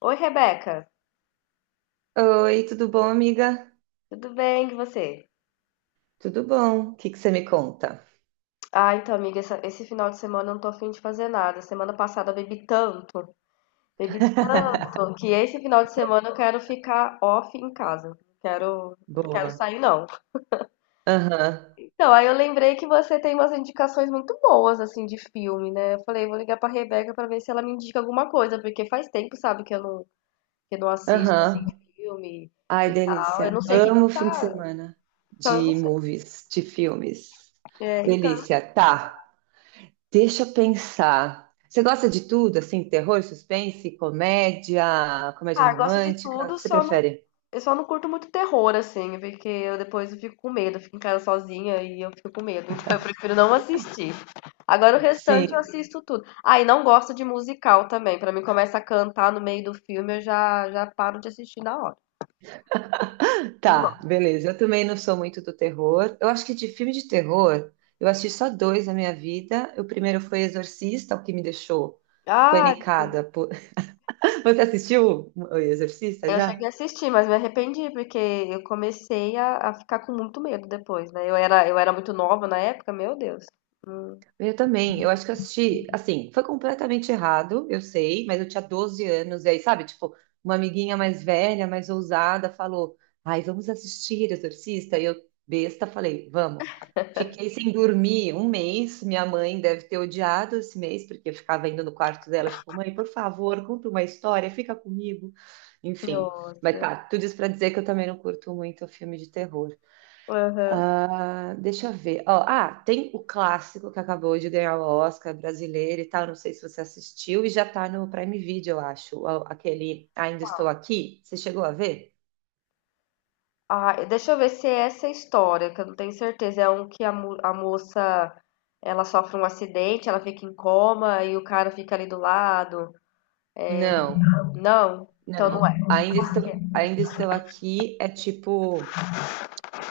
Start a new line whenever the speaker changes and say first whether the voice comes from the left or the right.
left: Oi, Rebeca.
right: Oi, tudo bom, amiga?
left: Tudo bem com você?
right: Tudo bom? O que que você me conta?
left: Ah, então, amiga, esse final de semana eu não tô afim de fazer nada. Semana passada eu bebi tanto, que esse final de semana eu quero ficar off em casa. Não quero
right: Boa.
left: sair, não.
right: Aham,
left: Então, aí eu lembrei que você tem umas indicações muito boas, assim, de filme, né? Eu falei, vou ligar pra Rebeca pra ver se ela me indica alguma coisa, porque faz tempo, sabe, que eu não, assisto, assim,
right: aham.
left: filme
right: Ai,
left: e tal. Eu não
right: delícia.
left: sei o que que
right: Amo fim de
left: tá.
right: semana
left: Então, eu não
right: de
left: sei.
right: movies, de filmes.
left: É, então.
right: Delícia. Tá, deixa eu pensar. Você gosta de tudo, assim, terror, suspense, comédia, comédia
left: Ah, gosto de
right: romântica? O
left: tudo,
right: que você
left: só não,
right: prefere?
left: curto muito terror, assim, porque eu depois eu fico com medo, eu fico em casa sozinha e eu fico com medo, então eu prefiro não assistir. Agora o restante eu
right: Sim.
left: assisto tudo. Ah, e não gosto de musical também, pra mim começa a cantar no meio do filme, eu já paro de assistir na hora. Não
right: Tá,
left: gosto.
right: beleza. Eu também não sou muito do terror. Eu acho que de filme de terror, eu assisti só dois na minha vida. O primeiro foi Exorcista, o que me deixou
left: Ah,
right: panicada. Você assistiu o Exorcista
left: eu
right: já?
left: cheguei a assistir, mas me arrependi, porque eu comecei a ficar com muito medo depois, né? Eu era muito nova na época, meu Deus. Hum.
right: Eu também, eu acho que eu assisti, assim, foi completamente errado, eu sei, mas eu tinha 12 anos, e aí, sabe, tipo, uma amiguinha mais velha, mais ousada, falou, ai, vamos assistir Exorcista, e eu, besta, falei, vamos. Fiquei sem dormir um mês, minha mãe deve ter odiado esse mês, porque eu ficava indo no quarto dela, tipo, mãe, por favor, conta uma história, fica comigo, enfim.
left: Nossa.
right: Mas tá, tudo isso pra dizer que eu também não curto muito filme de terror.
left: Aham.
right: Ah, deixa eu ver. Ó, ah, tem o clássico que acabou de ganhar o Oscar brasileiro e tal. Não sei se você assistiu e já tá no Prime Video, eu acho. Ó, Aquele Ainda Estou Aqui. Você chegou a ver?
left: Ah, deixa eu ver se é essa história, que eu não tenho certeza. É um que a moça ela sofre um acidente, ela fica em coma e o cara fica ali do lado.
right: Não,
left: Não? Então não
right: não.
left: é.
right: Ainda estou aqui. É tipo.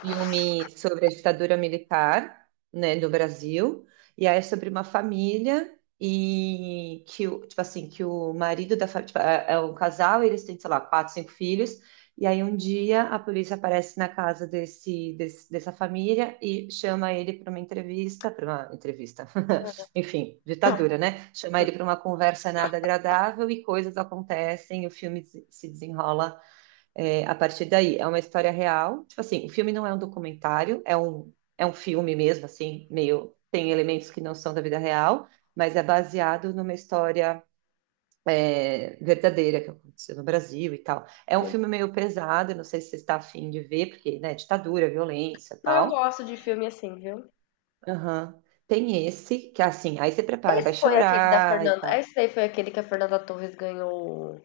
right: Filme sobre a ditadura militar, né, do Brasil, e aí é sobre uma família e que o, tipo assim, que o marido da família, é um casal, eles têm, sei lá, quatro, cinco filhos, e aí um dia a polícia aparece na casa dessa família e chama ele para uma entrevista, enfim, ditadura, né? Chama ele para uma conversa nada agradável e coisas acontecem, o filme se desenrola a partir daí. É uma história real. Tipo assim, o filme não é um documentário, é um filme mesmo, assim, meio. Tem elementos que não são da vida real, mas é baseado numa história verdadeira que aconteceu no Brasil e tal. É um filme meio pesado, não sei se você está afim de ver, porque, né, ditadura, violência e
left: Não, eu
right: tal.
left: gosto de filme assim, viu?
right: Aham. Tem esse, que é assim, aí você prepara,
left: Esse
right: vai
left: foi aquele da
right: chorar e
left: Fernanda.
right: tal.
left: Esse daí foi aquele que a Fernanda Torres ganhou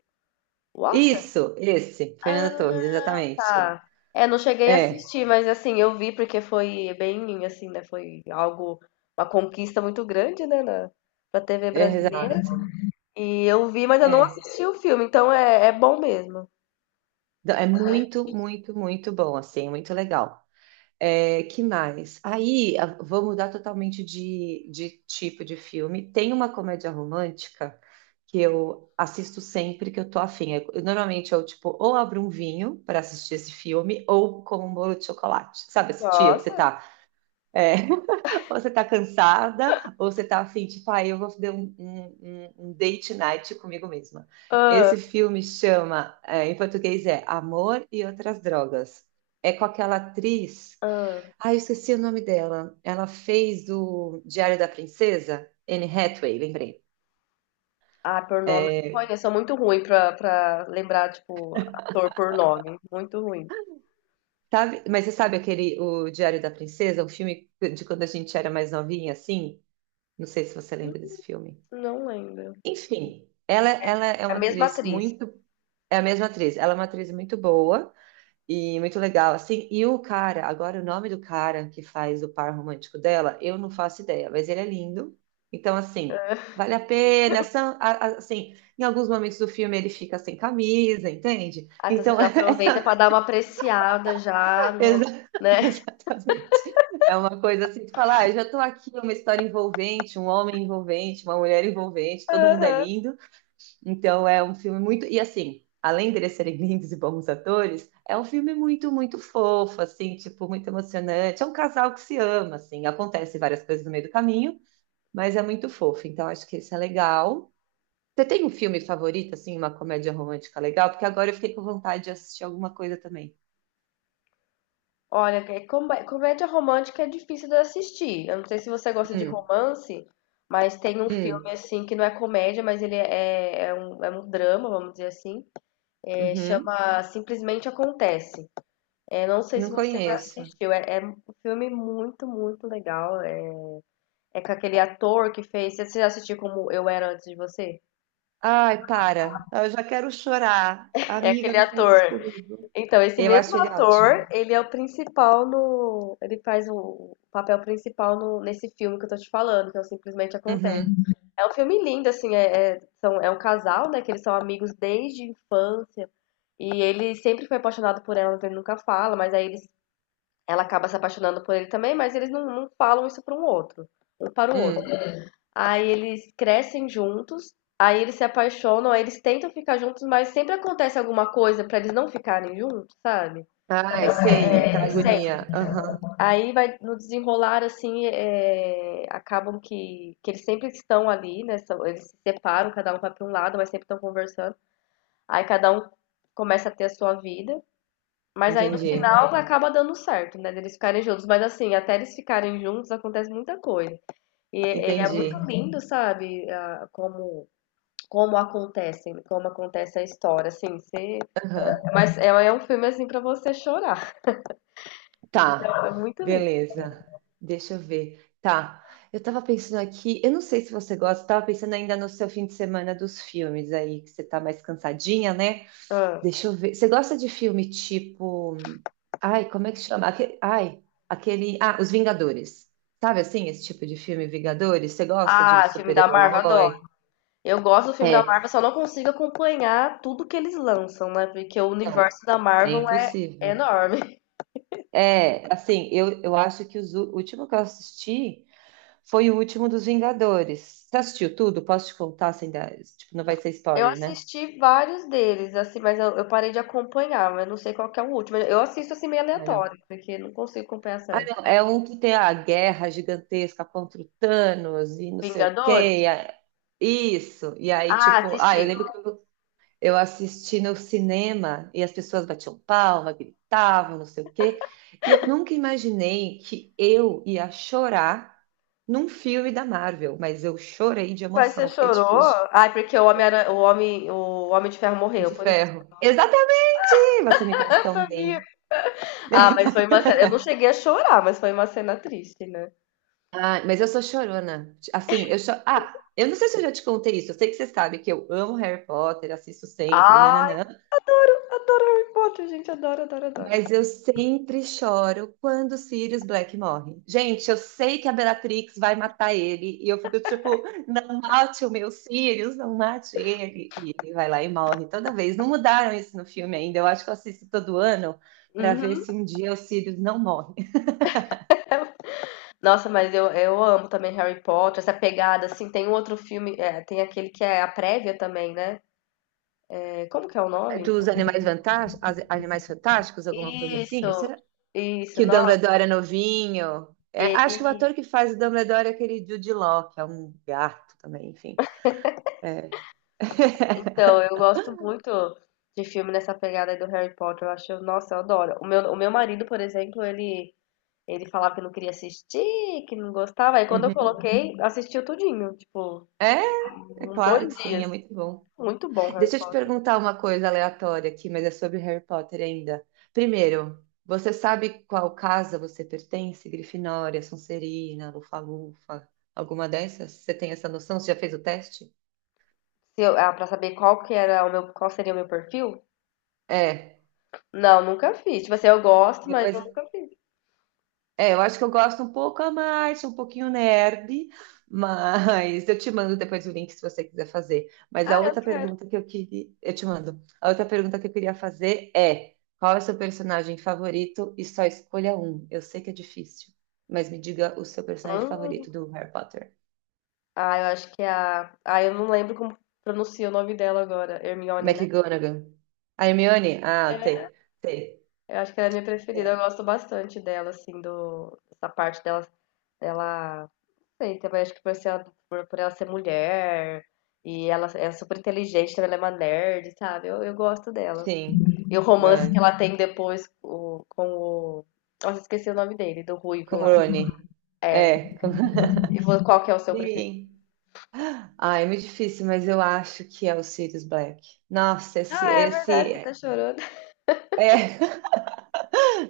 left: o Oscar?
right: Isso, esse, Fernando
left: Ah,
right: Torres, exatamente.
left: tá. É, não cheguei a
right: É,
left: assistir, mas assim, eu vi porque foi bem, assim, né? Foi algo, uma conquista muito grande, né, pra TV
right: é,
left: brasileira.
right: exato.
left: E eu vi, mas eu não
right: É.
left: assisti o filme, então é bom mesmo.
right: Não, é muito, muito, muito bom, assim, muito legal. É, que mais? Aí, vou mudar totalmente de tipo de filme. Tem uma comédia romântica que eu assisto sempre que eu tô afim. Eu normalmente eu, tipo, ou abro um vinho para assistir esse filme, ou como um bolo de chocolate. Sabe, esse dia que você
left: Nossa.
right: tá... é, ou você tá cansada, ou você tá assim, tipo, ah, eu vou fazer um date night comigo mesma.
left: Ah,
right: Esse filme chama, é, em português é Amor e Outras Drogas. É com aquela atriz,
left: ah.
right: ah, eu esqueci o nome dela. Ela fez do Diário da Princesa, Anne Hathaway, lembrei.
left: Ah, por nome eu não
right: É,
left: conheço. Sou muito ruim pra lembrar, tipo, ator por nome. Muito ruim.
right: mas você sabe aquele, o Diário da Princesa, um filme de quando a gente era mais novinha, assim? Não sei se você lembra desse filme.
left: Não lembro.
right: Enfim, ela é
left: É a
right: uma
left: mesma
right: atriz
left: atriz.
right: muito. É a mesma atriz. Ela é uma atriz muito boa e muito legal, assim. E o cara, agora o nome do cara que faz o par romântico dela, eu não faço ideia, mas ele é lindo. Então, assim, vale a pena. Assim, em alguns momentos do filme ele fica sem camisa, entende?
left: Ah, então você
right: Então,
left: já aproveita pra dar uma apreciada já no,
right: exa-
left: né?
right: exatamente. É uma coisa assim de falar, ah, eu já tô aqui, uma história envolvente, um homem envolvente, uma mulher envolvente, todo mundo é
left: Aham.
right: lindo. Então é um filme muito. E assim, além deles serem lindos e bons atores, é um filme muito, muito fofo, assim, tipo, muito emocionante. É um casal que se ama, assim, acontece várias coisas no meio do caminho, mas é muito fofo. Então acho que isso é legal. Você tem um filme favorito, assim, uma comédia romântica legal? Porque agora eu fiquei com vontade de assistir alguma coisa também.
left: Olha, que comédia romântica é difícil de assistir. Eu não sei se você gosta de
right: Hum,
left: romance, mas tem um filme
right: hum,
left: assim que não é comédia, mas ele é um drama, vamos dizer assim. É,
right: uhum.
left: chama Simplesmente Acontece. É, não sei se
right: Não
left: você já
right: conheço.
left: assistiu. É um filme muito, muito legal. É com aquele ator que fez. Você já assistiu Como Eu Era Antes de Você?
right: Ai, para. Eu já quero chorar.
left: É
right: Amiga,
left: aquele
right: não faz
left: ator.
right: isso comigo.
left: Então, esse
right: Eu
left: mesmo
right: acho ele
left: ator,
right: ótimo.
left: ele é o principal no. Ele faz o papel principal no, nesse filme que eu tô te falando, que é o Simplesmente Acontece.
right: Uhum,
left: É um filme lindo, assim. É um casal, né? Que eles são amigos desde a infância. E ele sempre foi apaixonado por ela, mas ele nunca fala, mas aí eles ela acaba se apaixonando por ele também, mas eles não falam isso para um outro, um para o outro.
right: hum.
left: Aí eles crescem juntos, aí eles se apaixonam, aí eles tentam ficar juntos, mas sempre acontece alguma coisa para eles não ficarem juntos, sabe?
right: Ai, sei, tá
left: É, sempre.
right: agonia. Aham,
left: Aí vai no desenrolar assim, é, acabam que, eles sempre estão ali, né? Eles se separam, cada um vai para um lado, mas sempre estão conversando. Aí cada um começa a ter a sua vida. Mas aí no
right: entendi.
left: final acaba dando certo, né? Deles ficarem juntos. Mas assim, até eles ficarem juntos acontece muita coisa. E é muito
right: Entendi.
left: lindo, sabe? Como acontece a história, assim. Você.
right: Aham,
left: Mas é um filme assim pra você chorar.
right: tá.
left: É muito lindo.
right: Beleza. Deixa eu ver. Tá. Eu tava pensando aqui, eu não sei se você gosta, eu tava pensando ainda no seu fim de semana dos filmes aí, que você tá mais cansadinha, né?
left: Ah,
right: Deixa eu ver. Você gosta de filme tipo. Ai, como é que chama? Ai, aquele. Ah, Os Vingadores. Sabe assim, esse tipo de filme, Vingadores? Você gosta de
left: Ah, filme da Marvel, adoro.
right: super-herói?
left: Eu gosto do filme da
right: É.
left: Marvel, só não consigo acompanhar tudo que eles lançam, né? Porque o
right: Não,
left: universo da
right: é
left: Marvel é
right: impossível.
left: enorme.
right: É, assim, eu, eu acho que o último que eu assisti foi o último dos Vingadores. Você assistiu tudo? Posso te contar sem dar? Tipo, não vai ser
left: Eu
right: spoiler, né?
left: assisti vários deles, assim, mas eu parei de acompanhar, mas eu não sei qual que é o último. Eu assisto assim meio
right: Ah, não.
left: aleatório, porque não consigo acompanhar
right: Ah,
left: certo.
right: não. É um que tem a guerra gigantesca contra o Thanos e não sei o
left: Vingadores?
right: quê. Isso. E aí,
left: Ah,
right: tipo, ah,
left: assisti.
right: eu lembro que eu. Eu assisti no cinema e as pessoas batiam palma, gritavam, não sei o quê. E eu nunca imaginei que eu ia chorar num filme da Marvel, mas eu chorei de
left: Mas
right: emoção,
left: você
right: eu fiquei tipo
left: chorou? Ai, porque o Homem de Ferro morreu
right: de
left: por isso.
right: ferro. Exatamente! Você me conhece
left: Eu
right: tão
left: sabia.
right: bem.
left: Ah, mas foi uma cena. Eu não cheguei a chorar, mas foi uma cena triste, né?
right: Ah, mas eu sou chorona. Assim, eu cho... Ah, eu não sei se eu já te contei isso. Eu sei que você sabe que eu amo Harry Potter, assisto sempre,
left: Ai,
right: nananã.
left: adoro Harry Potter, gente, adoro, adoro, adoro.
right: Mas eu sempre choro quando o Sirius Black morre. Gente, eu sei que a Bellatrix vai matar ele. E eu fico tipo, não mate o meu Sirius, não mate ele. E ele vai lá e morre toda vez. Não mudaram isso no filme ainda. Eu acho que eu assisto todo ano para ver
left: Uhum.
right: se um dia o Sirius não morre.
left: Nossa, mas eu amo também Harry Potter, essa pegada, assim, tem um outro filme, é, tem aquele que é a prévia também, né? Como que é o nome?
right: Dos Animais Fantásticos, Animais Fantásticos, alguma coisa assim?
left: Isso,
right: Será
left: isso,
right: que o Dumbledore
left: nossa.
right: é novinho? É,
left: E,
right: acho que o
left: e-
right: ator que faz o Dumbledore é aquele Jude Law, que é um gato também, enfim. É.
left: então, eu gosto muito de filme nessa pegada aí do Harry Potter. Eu acho, nossa, eu adoro. O meu marido, por exemplo, ele falava que não queria assistir, que não gostava. Aí quando eu
right: Uhum.
left: coloquei, assistiu tudinho, tipo,
right: É, é
left: em dois
right: claro que sim,
left: dias.
right: é muito bom.
left: Muito bom, Harry
right: Deixa eu te
left: Potter.
right: perguntar uma coisa aleatória aqui, mas é sobre Harry Potter ainda. Primeiro, você sabe qual casa você pertence? Grifinória, Sonserina, Lufa-Lufa, alguma dessas? Você tem essa noção? Você já fez o teste?
left: Se eu, pra saber qual que era o meu, qual seria o meu perfil?
right: É.
left: Não, nunca fiz. Tipo assim, eu gosto, mas
right: Depois,
left: eu nunca fiz.
right: é, eu acho que eu gosto um pouco a mais, um pouquinho nerd, mas eu te mando depois o link se você quiser fazer. Mas
left: Ah,
right: a
left: eu
right: outra
left: quero.
right: pergunta que eu queria, eu te mando. A outra pergunta que eu queria fazer é: qual é o seu personagem favorito e só escolha um? Eu sei que é difícil, mas me diga o seu personagem
left: Hum.
right: favorito do Harry Potter.
left: Ah, eu acho que é a. Ah, eu não lembro como pronuncia o nome dela agora. Hermione, né?
right: McGonagall. A Hermione? Ah,
left: É.
right: T. T.
left: Eu acho que ela é minha preferida. Eu gosto bastante dela, assim, essa parte dela. Dela. Não sei, também acho que por ela ser mulher. E ela é super inteligente, também ela é uma nerd, sabe? Eu gosto dela.
right: Sim.
left: E o romance que
right: É.
left: ela tem depois com o. Nossa, esqueci o nome dele, do Ruivo
right: Com o
left: lá.
right: Rony.
left: É. Eu
right: É.
left: gosto. E qual que é o seu preferido?
right: Sim. Ah, é muito difícil, mas eu acho que é o Sirius Black. Nossa,
left: Ah, é verdade, você tá chorando.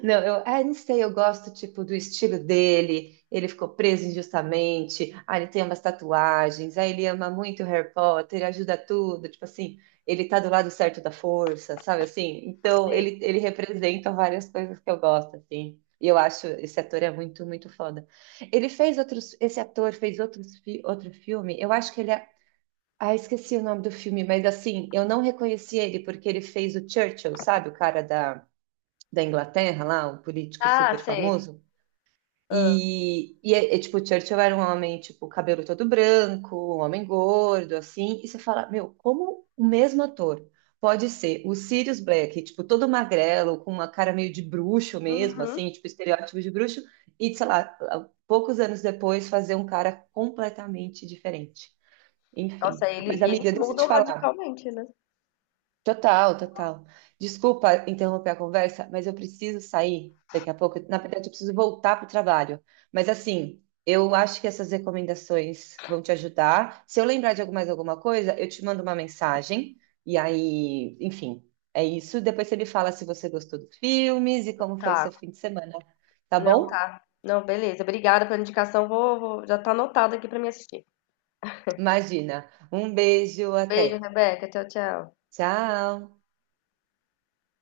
right: não, eu, é, não sei, eu gosto, tipo, do estilo dele, ele ficou preso injustamente, ah, ele tem umas tatuagens, aí ele ama muito Harry Potter, ajuda tudo, tipo assim, ele tá do lado certo da força, sabe assim? Então,
left: Sei.
right: ele representa várias coisas que eu gosto, assim. E eu acho, esse ator é muito, muito foda. Esse ator fez outros, outro filme, eu acho que ele é. Ah, esqueci o nome do filme, mas assim, eu não reconheci ele porque ele fez o Churchill, sabe? O cara da, da Inglaterra lá, um político
left: Ah,
right: super
left: sei.
right: famoso.
left: Ah,
right: É, tipo, o Churchill era um homem, tipo, cabelo todo branco, um homem gordo, assim. E você fala, meu, como o mesmo ator pode ser o Sirius Black, tipo, todo magrelo, com uma cara meio de bruxo mesmo,
left: uhum.
right: assim, tipo, estereótipo de bruxo, e, sei lá, poucos anos depois fazer um cara completamente diferente. Enfim.
left: Nossa,
right: Mas,
left: e eles
right: amiga, deixa eu te
left: mudam
right: falar.
left: radicalmente, né?
right: Total, total. Desculpa interromper a conversa, mas eu preciso sair daqui a pouco. Na verdade, eu preciso voltar para o trabalho. Mas assim, eu acho que essas recomendações vão te ajudar. Se eu lembrar de mais alguma coisa, eu te mando uma mensagem. E aí, enfim, é isso. Depois você me fala se você gostou dos filmes e como foi
left: Tá,
right: seu fim de semana, tá
left: não
right: bom?
left: tá. Não, beleza. Obrigada pela indicação. Já tá anotado aqui pra me assistir.
right: Imagina. Um beijo,
left: Beijo,
right: até.
left: Rebeca. Tchau, tchau.
right: Tchau.